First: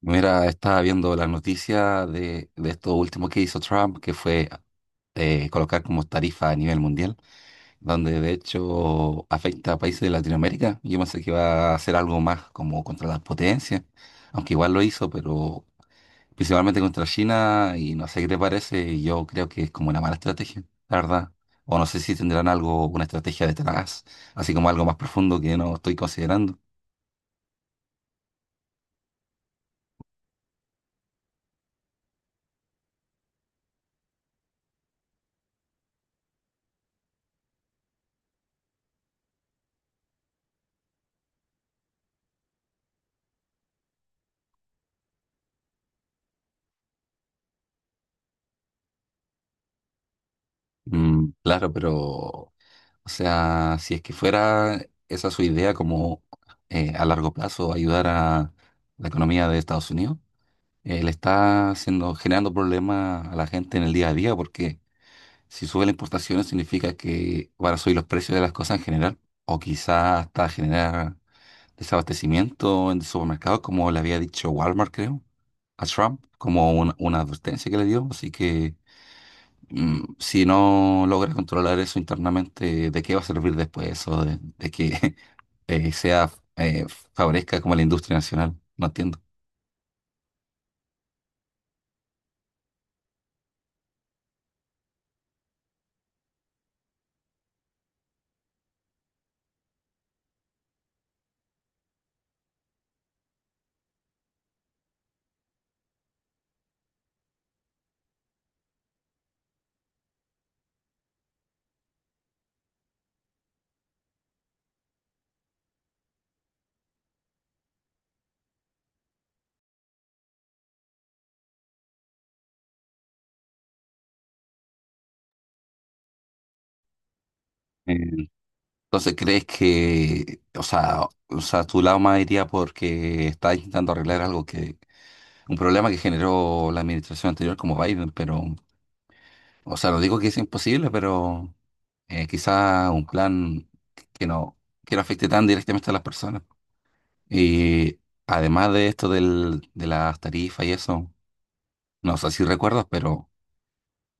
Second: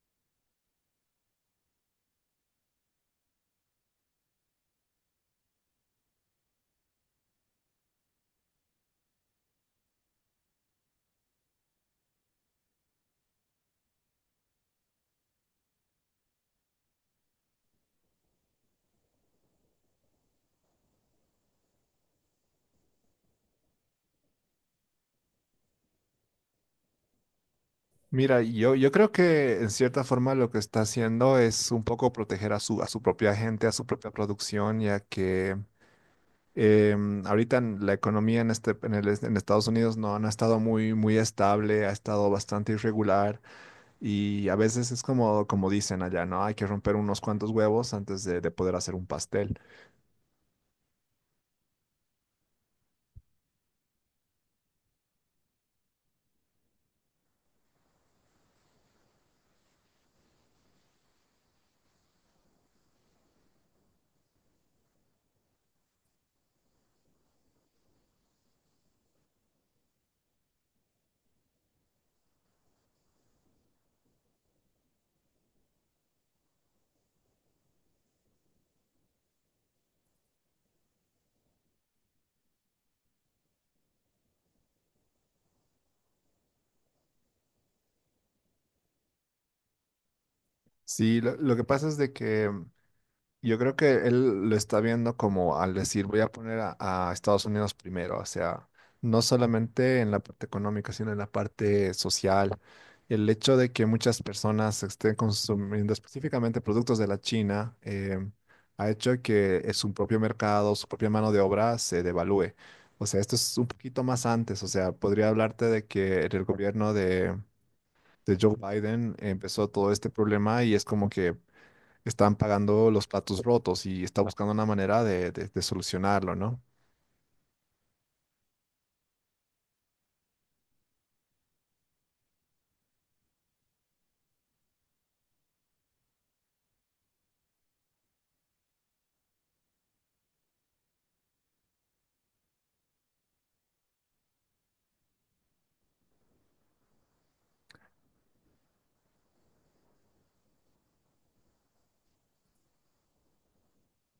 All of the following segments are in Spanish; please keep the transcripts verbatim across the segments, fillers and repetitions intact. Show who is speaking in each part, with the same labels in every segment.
Speaker 1: Mira, estaba viendo las noticias de, de esto último que hizo Trump, que fue eh, colocar como tarifa a nivel mundial, donde de hecho afecta a países de Latinoamérica. Yo pensé que iba a hacer algo más como contra las potencias, aunque igual lo hizo, pero principalmente contra China, y no sé qué te parece, y yo creo que es como una mala estrategia, la verdad. O no sé si tendrán algo, una estrategia detrás, así como algo más profundo que no estoy considerando.
Speaker 2: Mira, yo, yo creo que en cierta forma lo que está haciendo es un poco proteger a su, a su propia gente, a su propia producción, ya que em, ahorita en la economía en, este, en, el est- en Estados Unidos no, no ha estado muy, muy estable, ha estado bastante irregular, y a veces es como, como dicen allá, ¿no? Hay que romper unos cuantos huevos antes de, de poder hacer un pastel.
Speaker 1: Mm, claro, pero o sea, si es que fuera esa su idea como eh, a largo plazo ayudar a la economía de Estados Unidos, eh, le está haciendo, generando problemas a la gente en el día a día porque si sube las importaciones significa que van a subir los precios de las cosas en general o quizás hasta generar desabastecimiento en supermercados como le había dicho Walmart, creo, a Trump, como un- una advertencia que le dio. Así que mm, si no logras controlar eso internamente, ¿de qué va a servir después eso? De, de que eh, sea, eh, favorezca como la industria nacional. No entiendo.
Speaker 2: Sí, lo, lo que pasa es de que yo creo que él lo está viendo como al decir, voy a poner a, a Estados Unidos primero, o sea, no solamente en la parte económica, sino en la parte social. El hecho de que muchas personas estén consumiendo específicamente productos de la China eh, ha hecho que eh, su propio mercado, su propia mano de obra se devalúe. O sea, esto es un poquito más antes, o sea, podría hablarte de que el gobierno de, de Joe Biden empezó todo este problema y es como que están pagando los platos rotos y está buscando una manera de, de- de solucionarlo, ¿no?
Speaker 1: Eh, Entonces, ¿crees que, o sea, o sea, tu lado más iría porque está intentando arreglar algo que, un problema que generó la administración anterior como Biden? Pero, o sea, no digo que es imposible, pero eh, quizá un plan que no, que no afecte tan directamente a las personas. Y además de esto del, de las tarifas y eso, no sé si recuerdas, pero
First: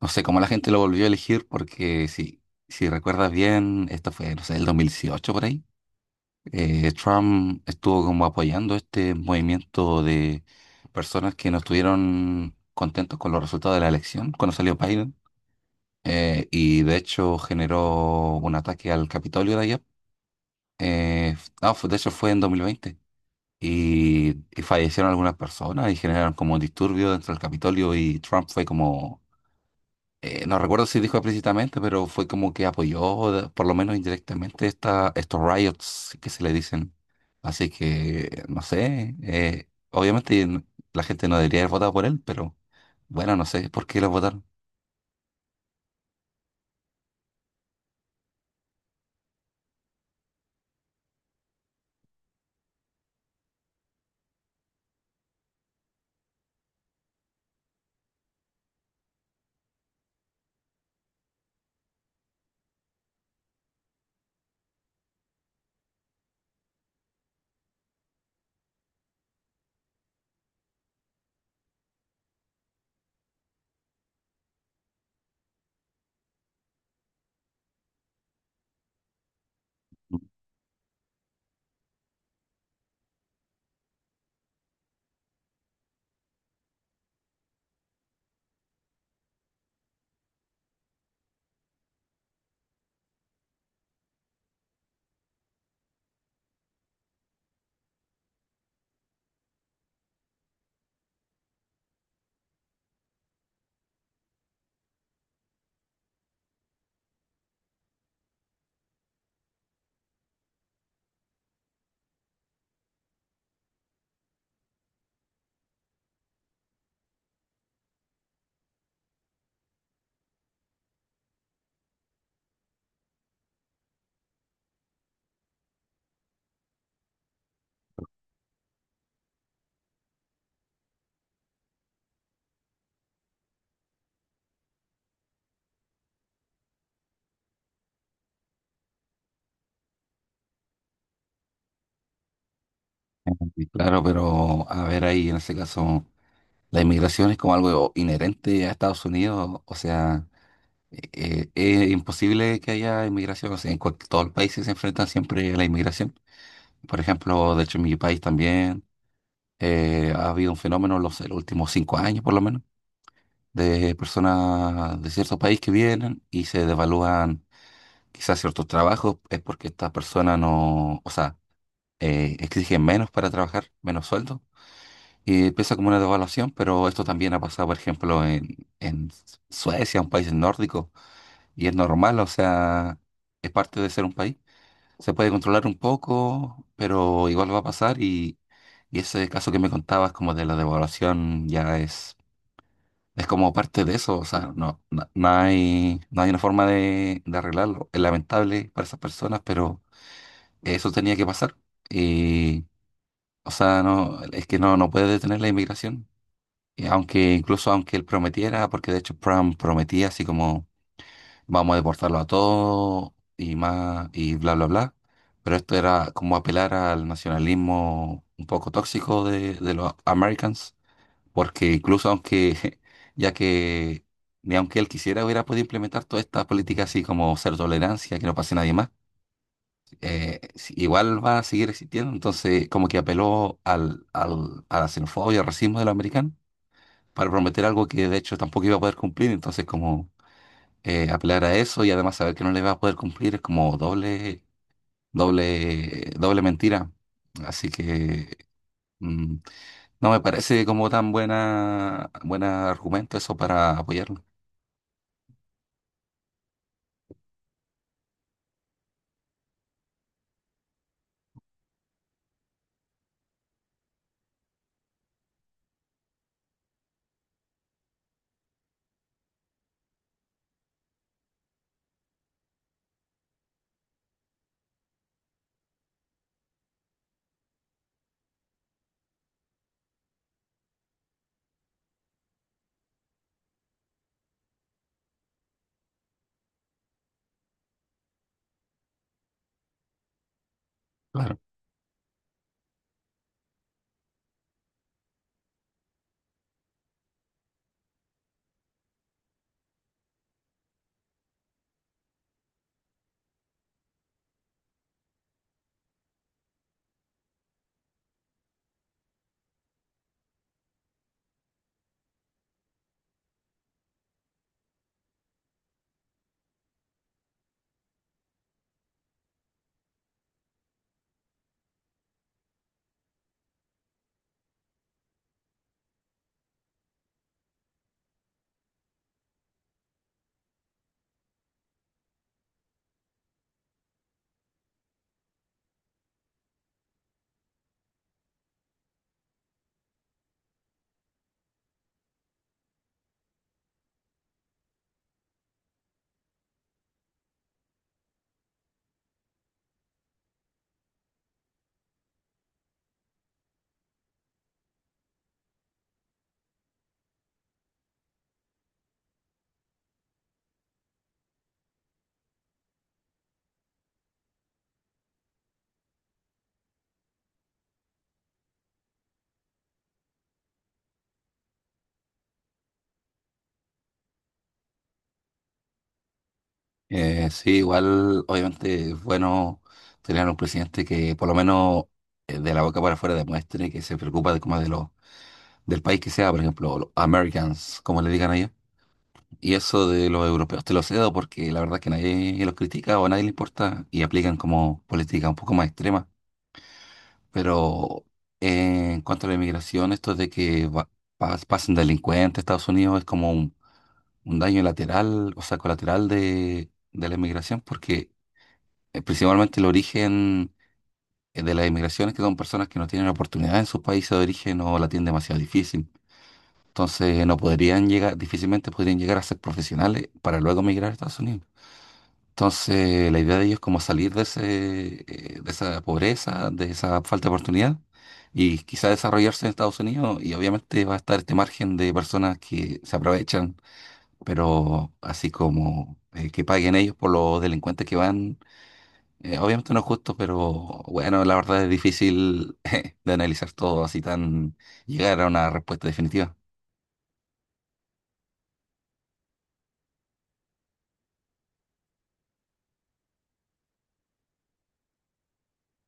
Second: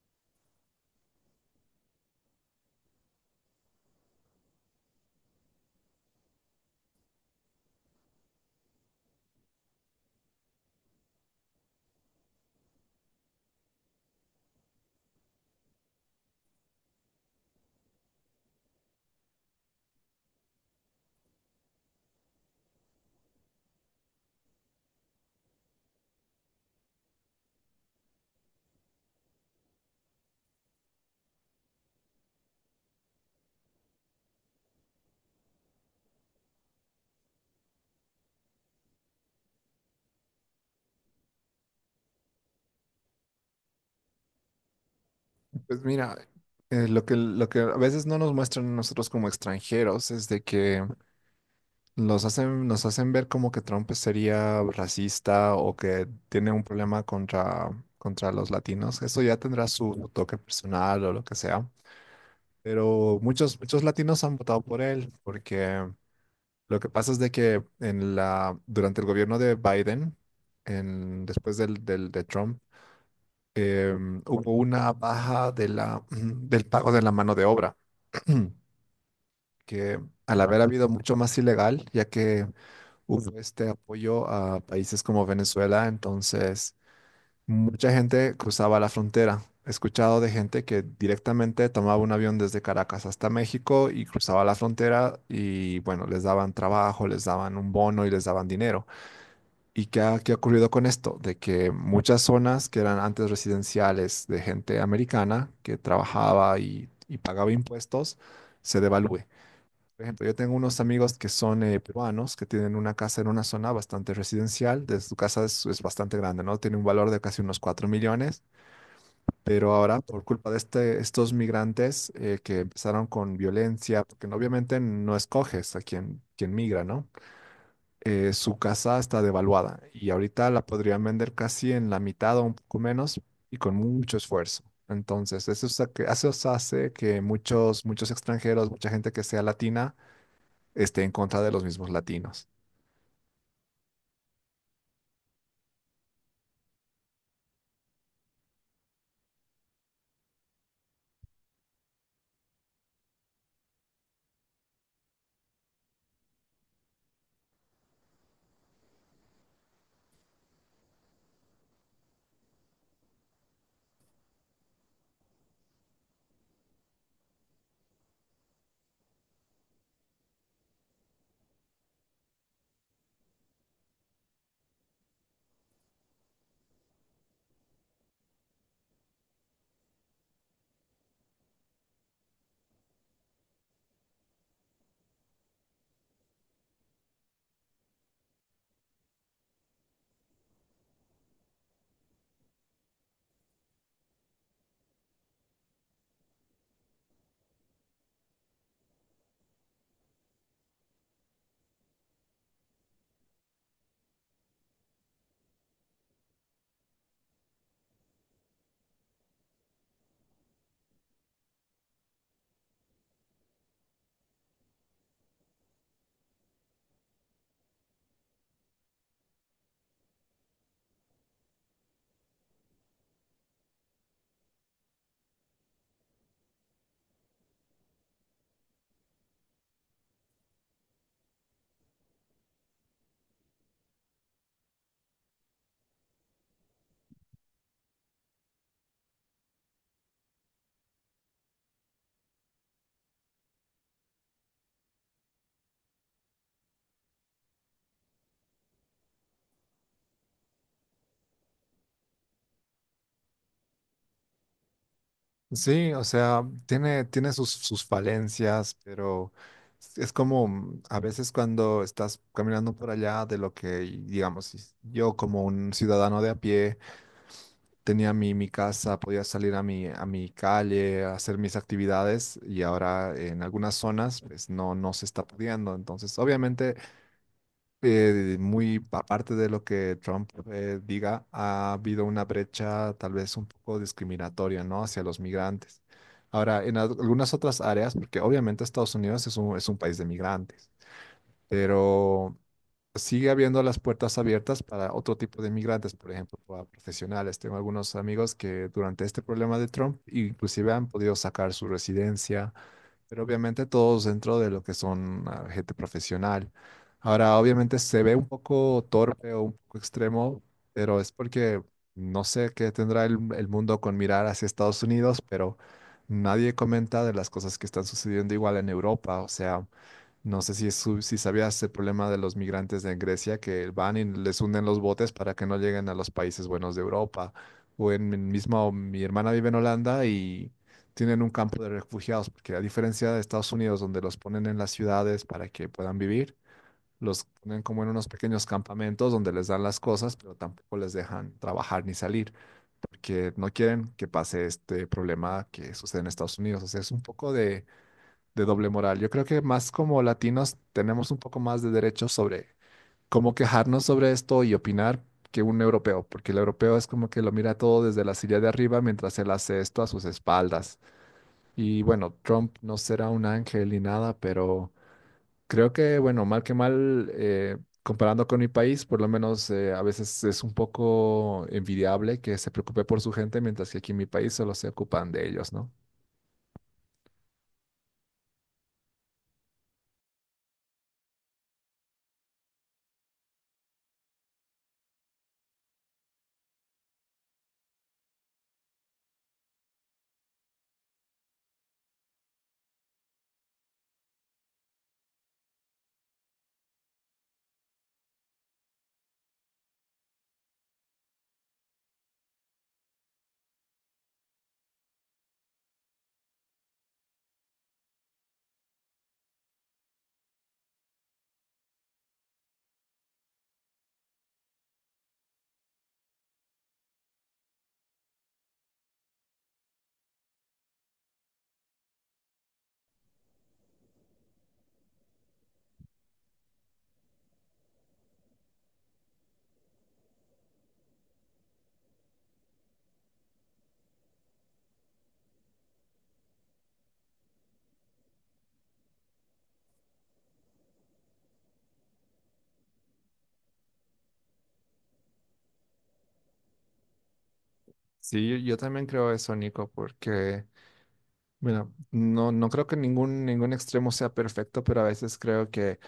Speaker 1: no sé cómo la gente lo volvió a elegir porque si, si recuerdas bien, esto fue, no sé, el dos mil dieciocho por ahí. eh, Trump estuvo como apoyando este movimiento de personas que no estuvieron contentos con los resultados de la elección cuando salió Biden. Eh, y de hecho generó un ataque al Capitolio de allá. Eh, no, fue- de hecho fue en dos mil veinte y, y fallecieron algunas personas y generaron como disturbios dentro del Capitolio, y Trump fue como, eh, no recuerdo si dijo explícitamente, pero fue como que apoyó, de- por lo menos indirectamente, esta, estos riots que se le dicen. Así que, no sé, eh, obviamente n- la gente no debería haber votado por él, pero bueno, no sé por qué lo votaron.
Speaker 2: Pues mira, eh, lo que, lo que a veces no nos muestran a nosotros como extranjeros es de que los hacen, nos hacen ver como que Trump sería racista o que tiene un problema contra, contra los latinos. Eso ya tendrá su toque personal o lo que sea. Pero muchos, muchos latinos han votado por él porque lo que pasa es de que en la, durante el gobierno de Biden, en, después del, del, de, Trump, em, hubo una baja de la, mm, del pago de la mano de obra, que al haber habido mucho más ilegal, ya que hubo este apoyo a países como Venezuela, entonces mucha gente cruzaba la frontera. He escuchado de gente que directamente tomaba un avión desde Caracas hasta México y cruzaba la frontera y bueno, les daban trabajo, les daban un bono y les daban dinero. ¿Y qué ha, qué ha ocurrido con esto? De que muchas zonas que eran antes residenciales de gente americana que trabajaba y, y pagaba impuestos, se devalúe. Por ejemplo, yo tengo unos amigos que son eh, peruanos, que tienen una casa en una zona bastante residencial, de su casa es, es bastante grande, ¿no? Tiene un valor de casi unos cuatro millones, pero ahora por culpa de este, estos migrantes eh, que empezaron con violencia, porque no- obviamente no escoges a quien, quien migra, ¿no? eh, su casa está devaluada y ahorita la podrían vender casi en la mitad o un poco menos y con mucho esfuerzo. Entonces, eso, es a que- eso os hace que muchos, muchos extranjeros, mucha gente que sea latina, esté en contra de los mismos latinos.
Speaker 1: Sí, claro, pero a ver ahí en ese caso, la inmigración es como algo inherente a Estados Unidos, o sea... eh, eh, es imposible que haya inmigración. O sea, en cual- todos los países se enfrentan siempre a la inmigración. Por ejemplo, de hecho en mi país también eh, ha habido un fenómeno en los, en los últimos cinco años por lo menos de personas de cierto país que vienen y se devalúan quizás ciertos trabajos. Es porque estas personas no, o sea, eh, exigen menos para trabajar, menos sueldo. Y empieza como una devaluación, pero esto también ha pasado, por ejemplo, en, en Suecia, un país nórdico. Y es normal, o sea, es parte de ser un país. Se puede controlar un poco, pero igual va a pasar, y, y ese caso que me contabas como de la devaluación ya es, es como parte de eso. O sea, no, no, no hay, no hay una forma de, de arreglarlo. Es lamentable para esas personas, pero eso tenía que pasar. Y o sea, no, es que no, no puede detener la inmigración. Y aunque incluso aunque él prometiera, porque de hecho Trump prometía así como vamos a deportarlo a todos y más y bla, bla, bla. Pero esto era como apelar al nacionalismo un poco tóxico de, de los Americans, porque incluso aunque, ya que ni aunque él quisiera, hubiera podido implementar toda esta política así como ser tolerancia, que no pase nadie más, eh, si- igual va a seguir existiendo. Entonces, como que apeló al, al, a la xenofobia, al racismo de los americanos para prometer algo que de hecho tampoco iba a poder cumplir. Entonces, como eh, apelar a eso y además saber que no le va a poder cumplir es como doble, doble, doble mentira. Así que mm, no me parece como tan buena, buen argumento eso para apoyarlo.
Speaker 2: Sí, o sea, tiene, tiene sus, sus falencias, pero es como mm, a veces cuando estás caminando por allá de lo que, digamos, si- yo como un ciudadano de a pie, tenía mi, mi casa, podía salir a mi, a mi calle, a hacer mis actividades y ahora en algunas zonas pues no, no se está pudiendo. Entonces, obviamente, eh, muy aparte de lo que Trump eh, diga, ha habido una brecha tal vez un poco discriminatoria, ¿no?, hacia los migrantes. Ahora, en al- algunas otras áreas, porque obviamente Estados Unidos es un, es un país de migrantes,
Speaker 1: Claro.
Speaker 2: pero sigue habiendo las puertas abiertas para otro tipo de migrantes, por ejemplo, para profesionales. Tengo algunos amigos que durante este problema de Trump inclusive han podido sacar su residencia, pero obviamente todos dentro de lo que son ah, gente profesional. Ahora, obviamente se ve un poco torpe o un poco extremo, pero es porque no sé qué tendrá el, el mundo con mirar hacia Estados Unidos, pero nadie comenta de las cosas que están sucediendo igual en Europa. O sea, no sé si, es su- si sabías el problema de los migrantes en Grecia, que van y les hunden los botes para que no lleguen a los países buenos de Europa. O en mi mismo, mi hermana vive en Holanda y tienen un campo de refugiados, porque a diferencia de Estados Unidos, donde los ponen en las ciudades para que puedan vivir, los ponen como en unos pequeños campamentos donde les dan las cosas, pero tampoco les dejan trabajar ni salir, porque no quieren que pase este problema que sucede en Estados Unidos. O sea, es un poco de de doble moral. Yo creo que más como latinos tenemos un poco más de derechos sobre cómo quejarnos sobre esto y opinar que un europeo, porque el europeo es como que lo mira todo desde la silla de arriba mientras él hace esto a sus espaldas. Y bueno, Trump no será un ángel ni nada, pero creo que, bueno, mal que mal, eh, comparando con mi país, por lo menos, eh, a veces es un poco envidiable que se preocupe por su gente, mientras que aquí en mi país solo se ocupan de ellos, ¿no?
Speaker 1: Eh, sí, igual, obviamente es bueno tener un presidente que por lo menos eh, de la boca para afuera demuestre que se preocupa de como de los del país que sea, por ejemplo, los Americans, como le digan allá. Y eso de los europeos te lo cedo porque la verdad que nadie los critica o a nadie le importa y aplican como política un poco más extrema. Pero eh, en cuanto a la inmigración, esto de que va- pas- pasen delincuentes a Estados Unidos es como un, un daño lateral, o sea, colateral de, de la inmigración porque eh, principalmente el origen eh, de la inmigración es que son personas que no tienen oportunidad en sus países de origen o la tienen demasiado difícil. Entonces no podrían llegar, difícilmente podrían llegar a ser profesionales para luego migrar a Estados Unidos. Entonces, la idea de ellos es como salir de ese, eh, de esa pobreza, de esa falta de oportunidad y quizá desarrollarse en Estados Unidos. Y obviamente va a estar este margen de personas que se aprovechan, pero así como eh, que paguen ellos por los delincuentes que van, eh, obviamente no es justo, pero bueno, la verdad es difícil de analizar todo así tan llegar a una respuesta definitiva.
Speaker 2: Sí, yo yo también creo eso, Nico, porque... Bueno, no, no creo que ningún, ningún extremo sea perfecto, pero a veces creo que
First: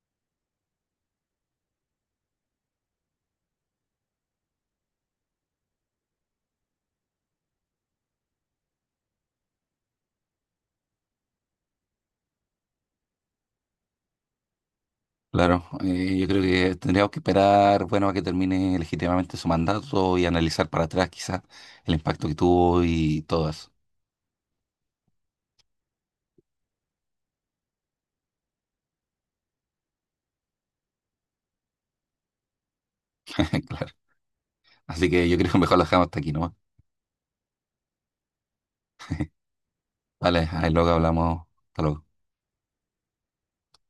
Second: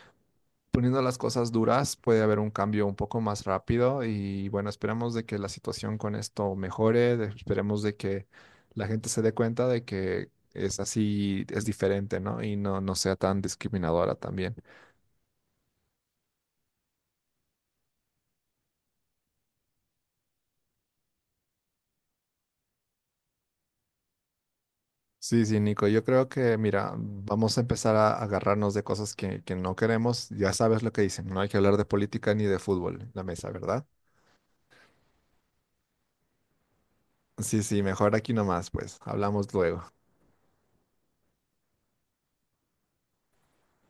Speaker 2: poniendo las cosas duras puede haber un cambio un poco más rápido y bueno, esperemos de que la situación con esto mejore, de- esperemos de que la gente se dé cuenta de que es así, es diferente, ¿no? Y no, no sea tan discriminadora también.
Speaker 1: Claro, eh, yo creo que tendríamos que esperar, bueno, a que termine legítimamente su mandato y analizar para atrás quizás el impacto que tuvo y todo eso.
Speaker 2: Sí, sí, Nico, yo creo que, mira, vamos a empezar a agarrarnos de cosas que, que no queremos. Ya sabes lo que dicen, no hay que hablar de política ni de fútbol en la mesa, ¿verdad?
Speaker 1: Claro. Así que yo creo que mejor lo dejamos hasta aquí, ¿no?
Speaker 2: Sí, sí, mejor aquí nomás, pues. Hablamos luego.
Speaker 1: Vale, ahí luego hablamos. Hasta luego.